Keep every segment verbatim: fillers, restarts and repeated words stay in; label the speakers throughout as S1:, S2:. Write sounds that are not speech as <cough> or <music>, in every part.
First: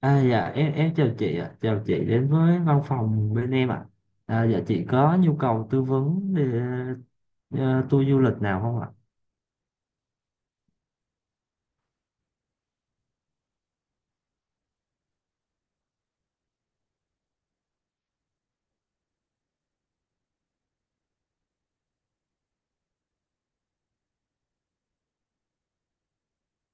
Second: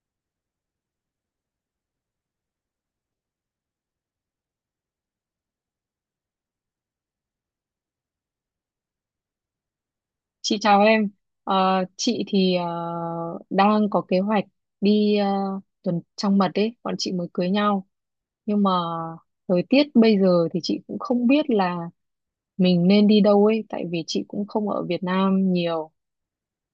S1: À, dạ em em chào chị ạ, chào chị đến với văn phòng bên em ạ. À, dạ chị có nhu cầu tư vấn để ờ, tour du lịch nào không ạ?
S2: Chị chào em. Ờ, chị thì ờ, đang có kế hoạch đi ờ, tuần trăng mật đấy, bọn chị mới cưới nhau. Nhưng mà thời tiết bây giờ thì chị cũng không biết là mình nên đi đâu ấy, tại vì chị cũng không ở Việt Nam nhiều.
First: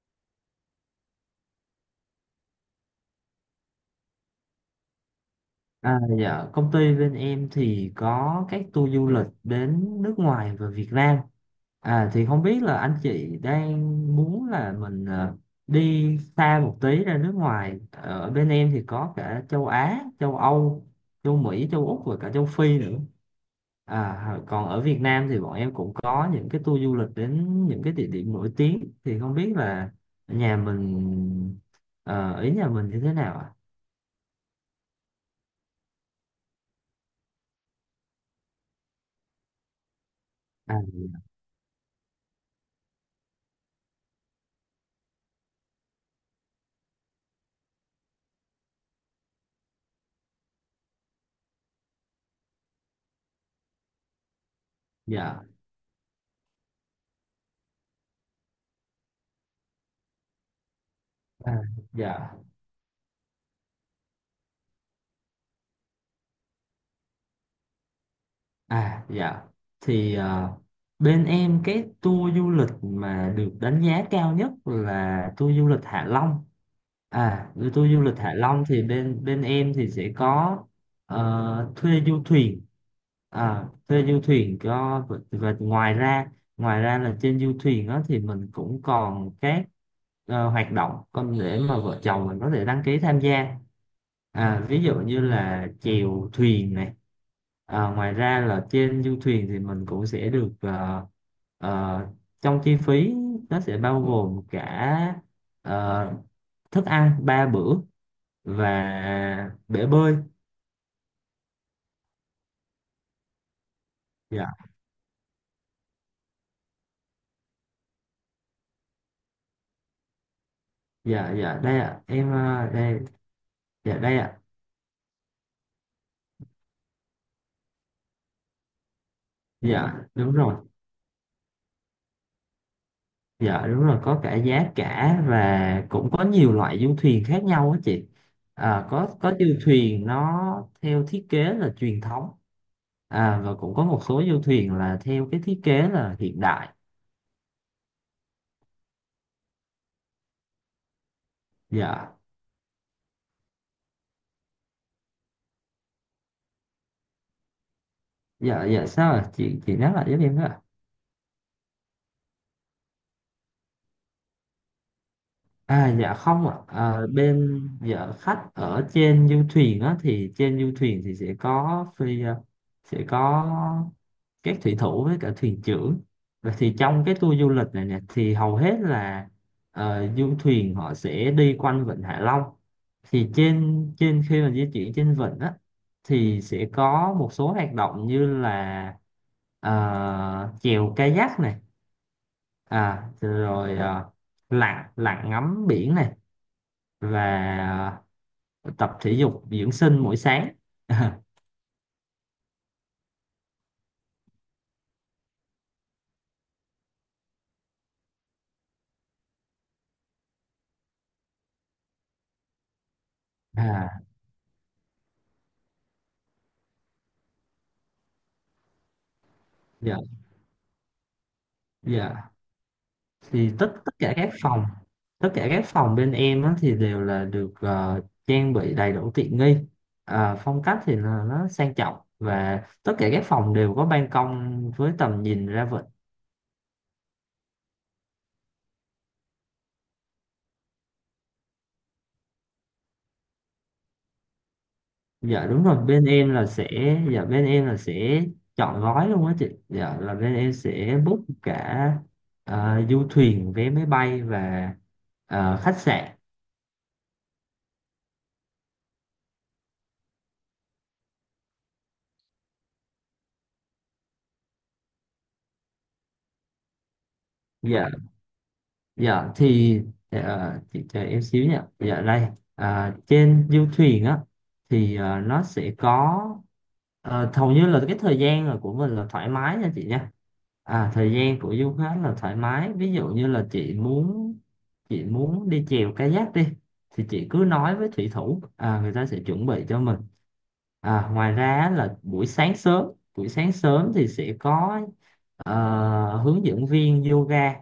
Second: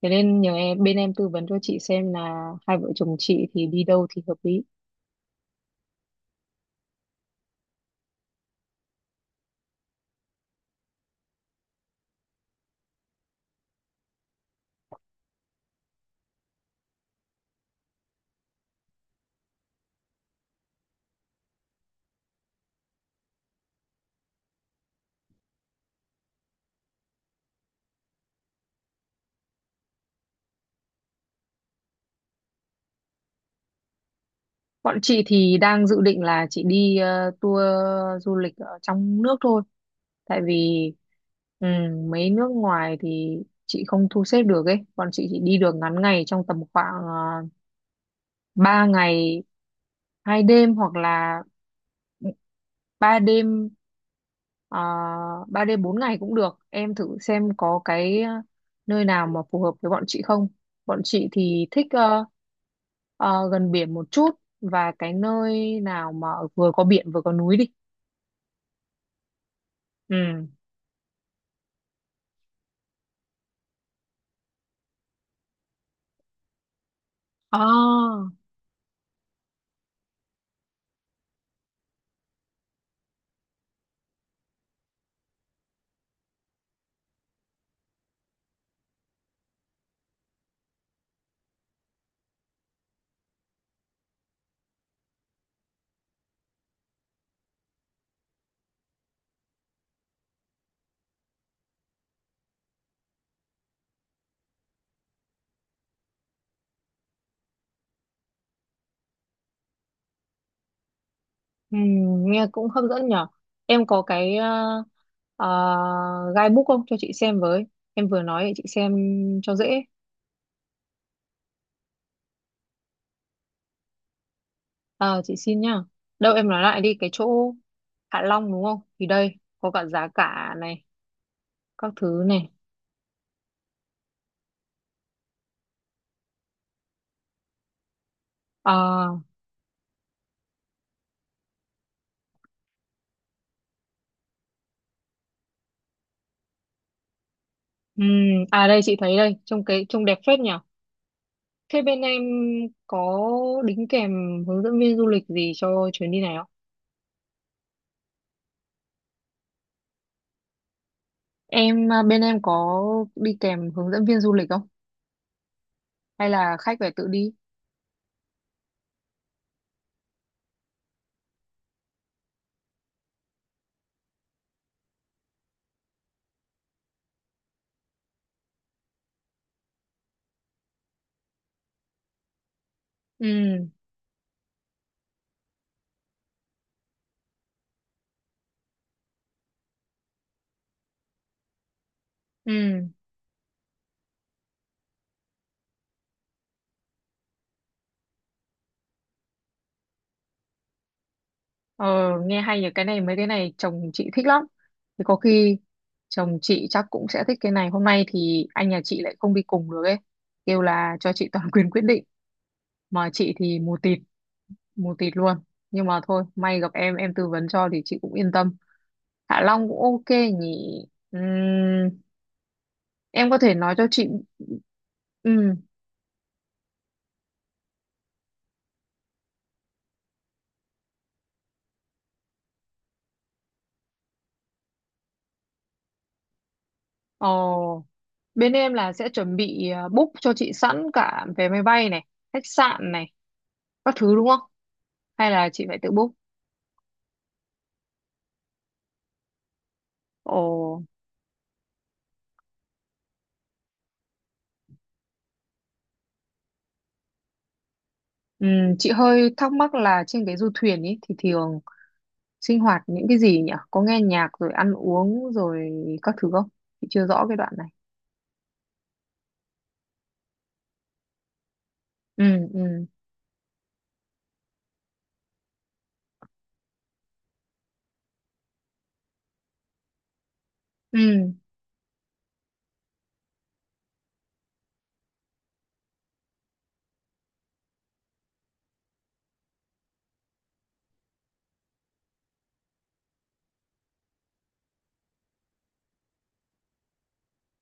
S2: Thế nên nhờ em, bên em tư vấn cho chị xem là hai vợ chồng chị thì đi đâu thì hợp lý.
S1: À, dạ công ty bên em thì có các tour du lịch đến nước ngoài và Việt Nam. À, thì không biết là anh chị đang muốn là mình ờ, đi xa một tí ra nước ngoài. Ở bên em thì có cả châu Á, châu Âu, châu Mỹ, châu Úc và cả châu Phi nữa. À, còn ở Việt Nam thì bọn em cũng có những cái tour du lịch đến những cái địa điểm nổi tiếng, thì không biết là nhà mình ờ, ý nhà mình như thế nào ạ?
S2: Bọn chị thì đang dự định là chị đi ờ, tour du lịch ở trong nước thôi. Tại
S1: À,
S2: vì ừ, mấy nước ngoài thì chị không thu xếp được ấy. Bọn chị chỉ đi được ngắn ngày trong tầm khoảng uh, ba ngày hai đêm hoặc là ba đêm
S1: dạ.
S2: uh, ba đêm bốn ngày cũng được. Em thử xem có cái ờ, nơi nào mà phù hợp với bọn chị không. Bọn chị
S1: À,
S2: thì thích ờ,
S1: dạ.
S2: ờ, gần biển một chút và cái nơi nào mà vừa có biển vừa có núi đi.
S1: À, dạ. Thì
S2: Ừ.
S1: ờ, bên em cái tour du lịch mà được đánh giá cao nhất là tour du lịch Hạ Long. À, với tour du lịch
S2: À,
S1: Hạ Long thì bên bên em thì sẽ có ờ, thuê du thuyền. À, thuê du thuyền cho và, và ngoài ra ngoài ra là trên du thuyền đó thì mình cũng còn các ờ, hoạt động con để mà vợ chồng mình có thể đăng ký tham gia. À, ví dụ như là chèo thuyền này. À, ngoài ra là trên du thuyền thì mình cũng sẽ được, ờ, ờ, trong chi phí nó sẽ bao gồm cả ờ, thức ăn ba bữa và bể bơi.
S2: ừ, nghe cũng hấp dẫn nhở. Em có cái
S1: Dạ,
S2: uh, uh, guidebook không cho chị xem với. Em vừa nói để chị xem cho dễ.
S1: dạ, dạ, đây ạ em. ờ, Đây, dạ đây ạ.
S2: Ờ, chị xin nhá. Đâu em nói lại đi cái chỗ Hạ Long đúng không? Thì đây có cả
S1: Dạ
S2: giá
S1: đúng
S2: cả
S1: rồi.
S2: này, các thứ này.
S1: Dạ đúng rồi, có cả giá cả và cũng có nhiều loại du thuyền khác nhau á chị. À,
S2: À,
S1: có có du thuyền nó theo thiết kế là truyền thống, à, và cũng có một số du thuyền là theo cái thiết kế là hiện đại.
S2: ừm, à đây chị thấy đây, trông cái trông đẹp phết nhở. Thế bên
S1: Dạ,
S2: em có đính kèm hướng dẫn viên du lịch gì cho chuyến đi này không?
S1: dạ, dạ, sao ạ? Chị chị nhắc lại giúp em với ạ.
S2: Em à, bên em có đi kèm hướng dẫn viên du lịch không?
S1: À, dạ
S2: Hay
S1: không
S2: là
S1: ạ.
S2: khách phải
S1: à,
S2: tự đi?
S1: bên dạ khách ở trên du thuyền á, thì trên du thuyền thì sẽ có phi à, sẽ có các thủy thủ với cả thuyền trưởng. Và thì trong cái tour du lịch này nè thì hầu hết là ờ, du thuyền họ sẽ đi quanh vịnh Hạ Long. Thì
S2: Ừ.
S1: trên trên khi mà di chuyển trên vịnh á thì sẽ có một số hoạt động như là ờ, chèo kayak này,
S2: Ừ.
S1: à, rồi ờ, lặn lặn ngắm biển này, và ờ, tập thể dục dưỡng sinh mỗi sáng <laughs>
S2: ờ, Nghe hay nhỉ, cái này mấy cái này chồng chị thích lắm, thì có khi chồng chị chắc cũng sẽ thích cái này. Hôm nay thì anh nhà chị lại không đi cùng được ấy, kêu là cho chị toàn <laughs> quyền quyết định, mà chị thì mù tịt,
S1: à,
S2: mù tịt luôn. Nhưng mà thôi, may gặp em em tư vấn cho thì chị cũng yên tâm. Hạ Long cũng
S1: dạ.
S2: ok nhỉ. Ừm,
S1: Dạ,
S2: em có
S1: thì
S2: thể
S1: tất
S2: nói cho
S1: tất
S2: chị.
S1: cả các phòng tất cả
S2: Ừm.
S1: các phòng bên em á, thì đều là được ờ, trang bị đầy đủ tiện nghi. À, phong cách thì là nó sang trọng, và tất cả các phòng đều có ban công với tầm nhìn ra vịnh.
S2: Ồ, bên em là sẽ chuẩn bị à, book cho chị sẵn cả vé máy bay này, khách sạn này, các thứ đúng không? Hay
S1: dạ
S2: là
S1: đúng
S2: chị phải
S1: rồi
S2: tự
S1: bên
S2: book?
S1: em là sẽ dạ bên em là sẽ chọn gói luôn á chị. Dạ, là bên em
S2: Ồ,
S1: sẽ book cả ờ, du thuyền, vé máy bay và ờ, khách sạn.
S2: ừm, chị hơi thắc mắc là trên cái du thuyền ấy thì thường sinh hoạt những cái gì nhỉ? Có nghe nhạc rồi ăn uống rồi các thứ không? Chị chưa rõ cái đoạn này.
S1: Dạ, dạ, thì ờ, chị chờ em xíu nha. Dạ, đây.
S2: Ừ. Ừ.
S1: À, trên du thuyền á, thì ờ, nó sẽ có ờ, hầu như là cái thời gian là của mình là thoải mái nha chị nha. À, thời
S2: Ừ.
S1: gian của du khách là thoải mái, ví dụ như là chị muốn chị muốn đi chèo kayak đi, thì chị cứ nói với thủy thủ, à, người ta sẽ chuẩn bị cho mình. À, ngoài ra là buổi sáng sớm buổi sáng sớm thì sẽ có ờ, hướng dẫn viên yoga.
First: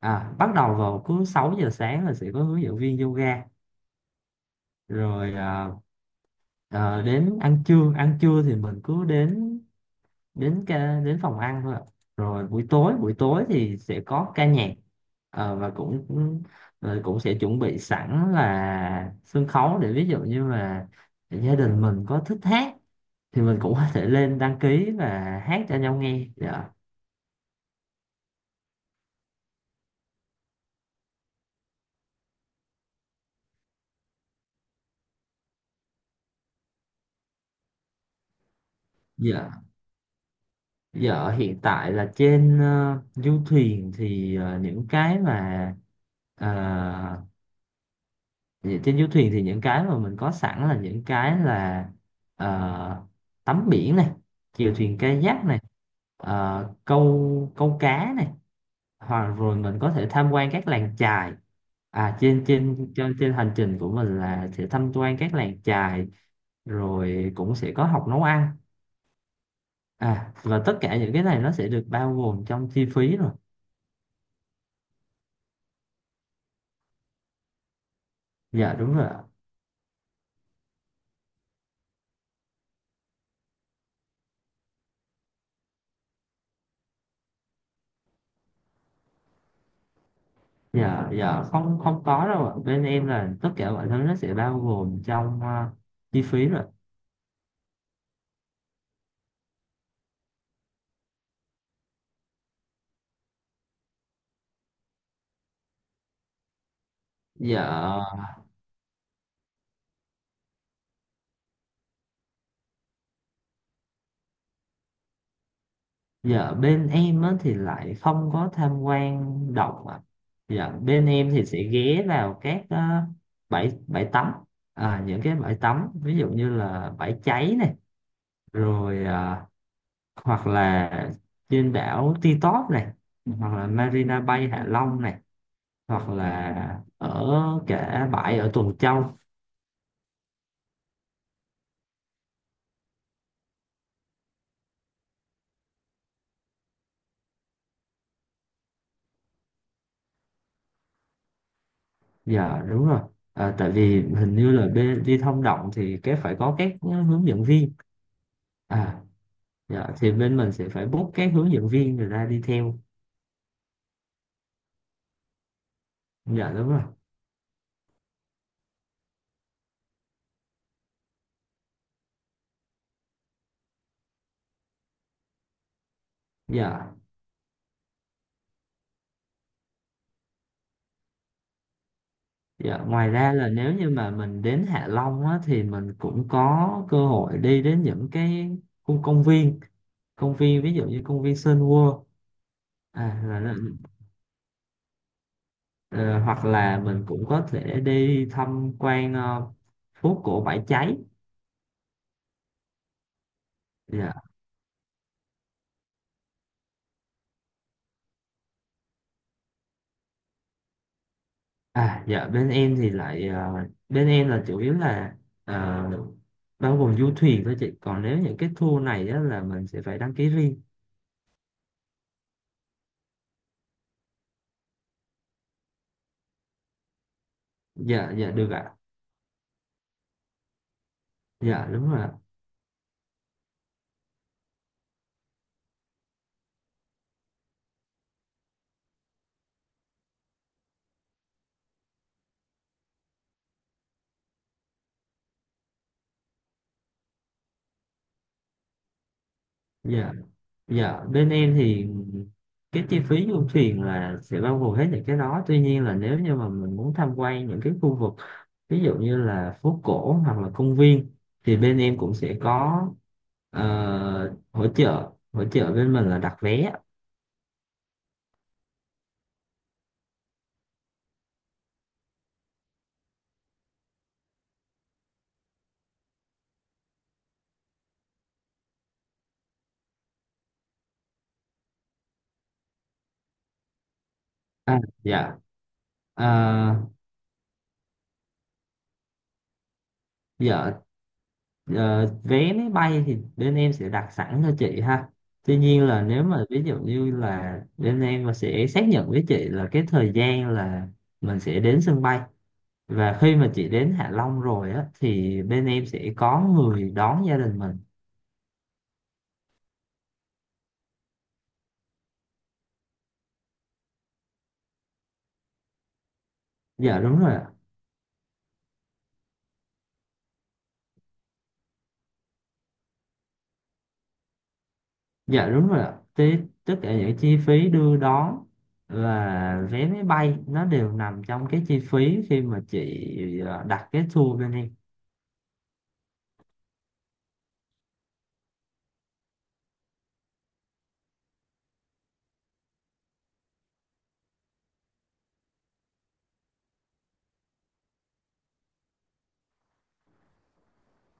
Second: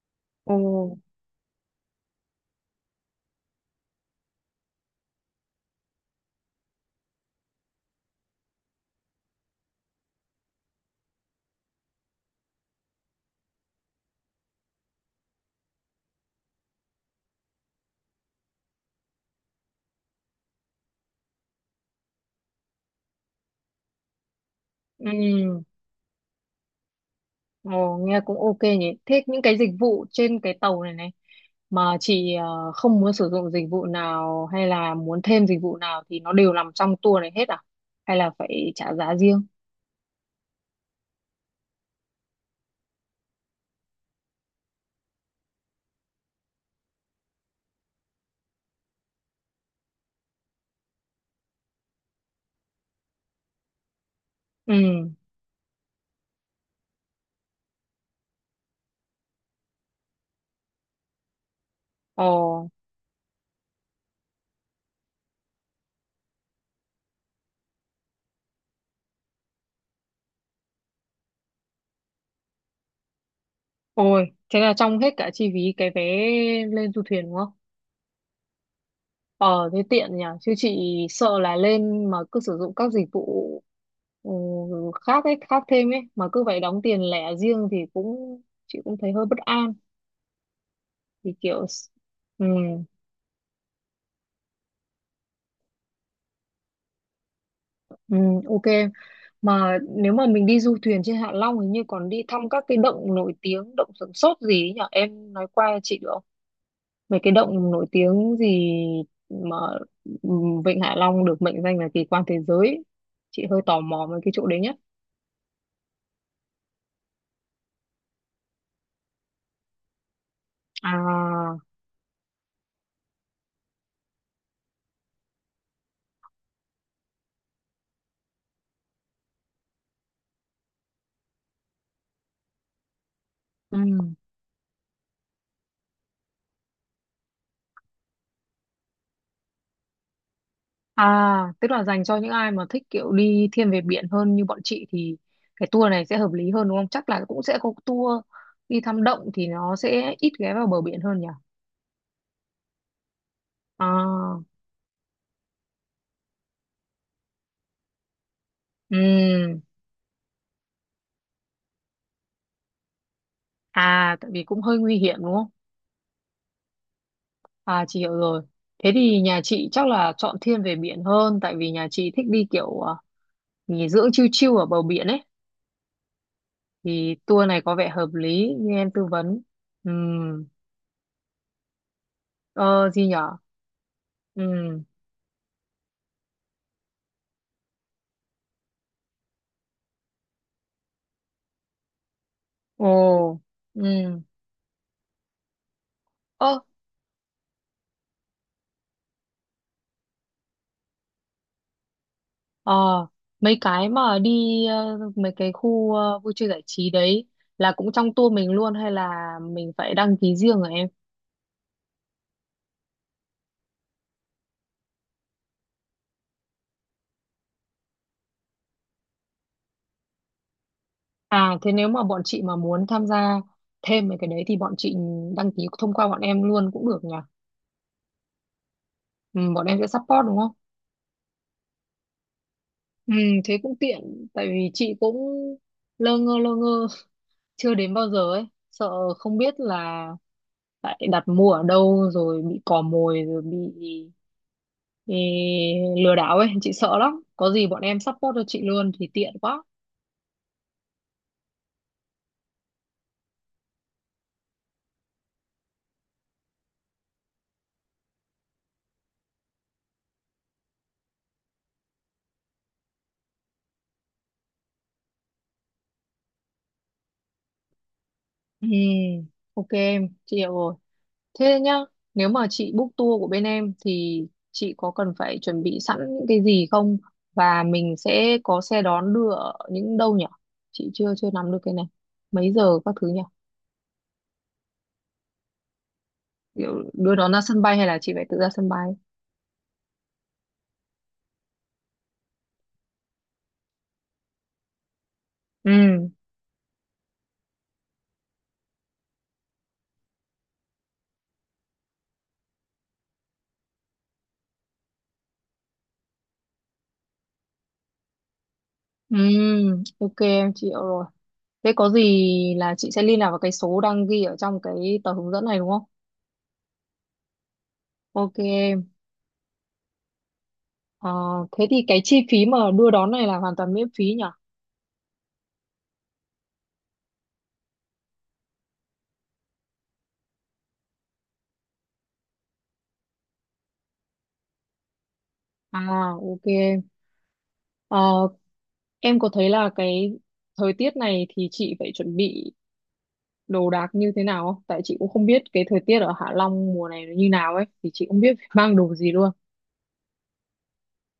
S1: À, bắt
S2: Ồ.
S1: đầu vào cứ sáu giờ sáng là sẽ có hướng dẫn viên yoga. Rồi à, à, đến ăn trưa, ăn trưa thì mình cứ đến đến ca, đến phòng ăn thôi ạ. Rồi buổi tối, buổi tối thì sẽ có ca nhạc. Ờ, và cũng cũng- Rồi cũng sẽ chuẩn bị sẵn là sân khấu để ví dụ như là gia đình mình có thích hát thì mình cũng có thể lên đăng ký và
S2: Ừ.
S1: hát cho nhau nghe. Dạ.
S2: Ồ, nghe cũng ok nhỉ. Thế những cái dịch vụ trên cái tàu này này mà chị ờ, không muốn sử dụng dịch vụ nào, hay là muốn thêm dịch vụ nào, thì nó đều nằm trong tour này hết à, hay là phải trả giá riêng?
S1: Dạ, giờ ở hiện tại là trên ờ, du thuyền thì, ờ, những cái mà ờ, vậy trên du thuyền thì những cái mà mình có sẵn là những cái là ờ, tắm biển này, chèo thuyền
S2: Ừ.
S1: kayak này, ờ, câu câu cá này, hoặc rồi mình có thể tham quan các làng chài. À, trên
S2: Ồ.
S1: trên trên trên hành trình của mình là sẽ tham quan các làng chài, rồi cũng sẽ có học nấu ăn. À, và tất cả những cái này nó sẽ được bao gồm trong chi phí rồi.
S2: Ôi thế là trong hết cả chi phí cái vé lên du thuyền đúng không?
S1: Dạ đúng rồi ạ.
S2: Ờ thế tiện nhỉ, chứ chị sợ là lên mà cứ sử dụng các dịch vụ, ừ, khác ấy, khác thêm ấy, mà cứ phải đóng tiền lẻ riêng thì cũng, chị cũng thấy hơi bất an.
S1: Dạ,
S2: Thì
S1: dạ,
S2: kiểu,
S1: không không có
S2: ừ.
S1: đâu ạ, bên em là tất cả mọi thứ nó sẽ bao gồm trong ờ, chi phí rồi.
S2: Ừ, ok. Mà nếu mà mình đi du thuyền trên Hạ Long hình như còn đi thăm các cái động nổi tiếng, động Sửng Sốt gì ấy nhỉ, em nói qua chị được không, mấy cái
S1: Dạ.
S2: động nổi tiếng gì mà, ừ, Vịnh Hạ Long được mệnh danh là kỳ quan thế giới ấy. Chị hơi tò mò về cái chỗ đấy nhé.
S1: Dạ, bên em á, thì lại không có tham quan động ạ. Dạ, bên em thì
S2: À.
S1: sẽ ghé vào các ờ, bãi bãi tắm. À, những cái bãi tắm ví dụ như là bãi cháy này, rồi ờ, hoặc là trên đảo Ti Tóp này, hoặc là
S2: Ừ.
S1: Marina Bay Hạ Long này, hoặc là ở cả bãi ở Tuần Châu.
S2: À tức là dành cho những ai mà thích kiểu đi thiên về biển hơn như bọn chị thì cái tour này sẽ hợp lý hơn đúng không? Chắc là cũng sẽ có tour đi thăm động thì nó sẽ ít ghé vào bờ biển hơn nhỉ.
S1: Dạ đúng rồi. À, tại vì hình
S2: À.
S1: như là bên đi thông động thì cái phải có các hướng dẫn viên.
S2: Ừ.
S1: À, dạ thì bên mình sẽ phải book các hướng dẫn viên người ta đi theo.
S2: À tại vì cũng hơi nguy hiểm đúng không?
S1: Dạ đúng rồi.
S2: À chị hiểu rồi. Thế thì nhà chị chắc là chọn thiên về biển hơn, tại vì nhà chị thích đi kiểu à, nghỉ dưỡng chill chill ở bờ biển ấy,
S1: Dạ,
S2: thì tour này có vẻ hợp lý như em tư vấn. Ừ,
S1: dạ,
S2: ờ gì
S1: ngoài
S2: nhở?
S1: ra là nếu như mà
S2: Ừ.
S1: mình đến Hạ Long á, thì mình cũng có cơ hội đi đến những cái khu công viên, công viên ví dụ như công viên Sun World, à,
S2: Ồ.
S1: là, là,
S2: Ừ.
S1: ờ, hoặc
S2: Ơ.
S1: là mình cũng có thể đi tham quan ờ, phố cổ Bãi Cháy.
S2: ờ, Mấy cái
S1: Dạ.
S2: mà đi ờ, mấy cái khu ờ, vui chơi giải trí đấy là cũng trong tour mình luôn hay là mình phải đăng ký riêng rồi em?
S1: À, dạ, bên em thì lại ờ, bên em là chủ yếu là ờ, bao gồm du thuyền thôi chị, còn nếu những cái tour này á, là mình sẽ phải đăng ký riêng.
S2: À thế nếu mà bọn chị mà muốn tham gia thêm mấy cái đấy thì bọn chị đăng ký thông qua bọn em luôn cũng được nhỉ?
S1: Dạ, dạ được ạ.
S2: Ừ, bọn em sẽ support đúng không?
S1: Dạ đúng rồi ạ.
S2: Ừ, thế cũng tiện, tại vì chị cũng lơ ngơ lơ ngơ <laughs> chưa đến bao giờ ấy, sợ không biết là lại đặt mua ở đâu rồi bị cò mồi rồi bị, ê, lừa đảo ấy, chị sợ lắm. Có gì bọn em support cho chị luôn thì tiện quá.
S1: Dạ, dạ, bên em thì cái chi phí du thuyền là sẽ bao gồm hết những cái đó, tuy nhiên là nếu như mà mình muốn tham quan những cái khu vực ví dụ như là phố cổ hoặc là công viên thì bên em cũng sẽ có ờ, hỗ trợ hỗ trợ bên mình là đặt vé.
S2: Ừ, ok em, chị hiểu rồi. Thế nhá, nếu mà chị book tour của bên em thì chị có cần phải chuẩn bị sẵn những cái gì không? Và mình sẽ có xe đón đưa ở những đâu nhỉ? Chị chưa chưa nắm được cái này. Mấy giờ các thứ nhỉ?
S1: À, dạ. À,
S2: Kiểu đưa đón ra sân bay hay là chị phải tự ra sân bay?
S1: dạ. Ờ, vé máy bay thì bên em sẽ đặt sẵn cho chị ha. Tuy nhiên là
S2: Ừ.
S1: nếu mà ví dụ như là bên em mà sẽ xác nhận với chị là cái thời gian là mình sẽ đến sân bay, và khi mà chị đến Hạ Long rồi á thì bên em sẽ có người đón gia đình mình.
S2: Ừ, ok em chịu rồi. Thế có gì là chị sẽ liên lạc vào cái số đang ghi ở trong cái tờ hướng dẫn này đúng không?
S1: Dạ đúng rồi ạ.
S2: Ok em. Ờ, thế thì cái chi phí mà đưa đón này là hoàn toàn miễn phí nhỉ?
S1: Dạ đúng rồi ạ. Thế tất cả những chi phí đưa đón và vé máy bay nó đều nằm trong cái chi phí khi mà chị ờ, đặt cái tour bên em.
S2: À, ok. Ờ, em có thấy là cái thời tiết này thì chị phải chuẩn bị đồ đạc như thế nào không? Tại chị cũng không biết cái thời tiết ở Hạ Long mùa này nó như nào ấy, thì chị không biết phải mang đồ gì luôn.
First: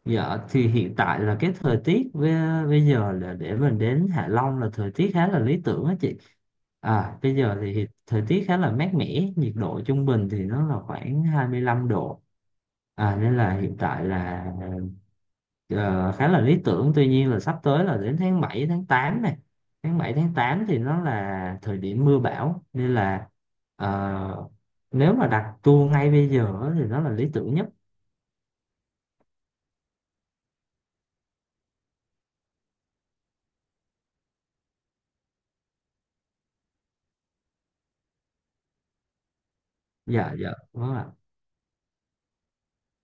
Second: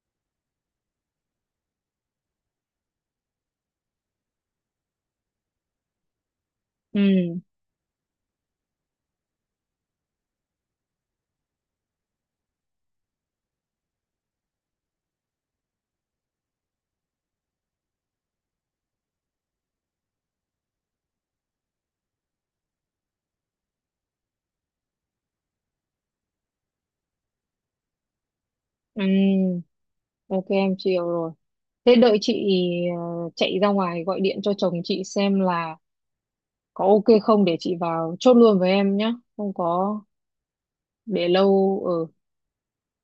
S1: Dạ, thì hiện tại là cái thời tiết với, bây giờ là để mình đến Hạ Long là thời tiết khá là lý tưởng á chị.
S2: Ừ.
S1: À, bây giờ thì hiện- thời tiết khá là mát mẻ, nhiệt độ trung bình thì nó là khoảng hai mươi lăm độ. À, nên là hiện tại là ờ, khá là lý tưởng. Tuy nhiên là sắp tới là đến tháng bảy, tháng tám này. Tháng bảy, tháng tám thì nó là thời điểm mưa bão, nên là ờ, nếu mà đặt tour ngay bây giờ á thì nó là lý tưởng nhất.
S2: Ừ, ok em chịu rồi. Thế đợi chị ờ, chạy ra ngoài gọi điện cho chồng chị xem là có ok không để chị vào chốt luôn với em nhá. Không có
S1: Dạ, dạ đúng ạ.
S2: để lâu, ừ.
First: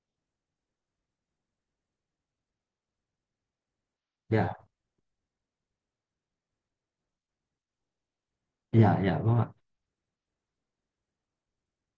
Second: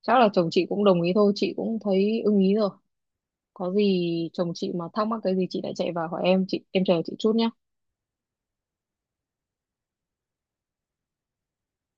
S2: Chắc là chồng chị cũng đồng ý thôi, chị cũng thấy ưng ý rồi. Có gì chồng
S1: Dạ.
S2: chị mà thắc mắc cái gì chị lại chạy vào hỏi em, chị em chờ chị chút nhá.
S1: Dạ, dạ vâng ạ.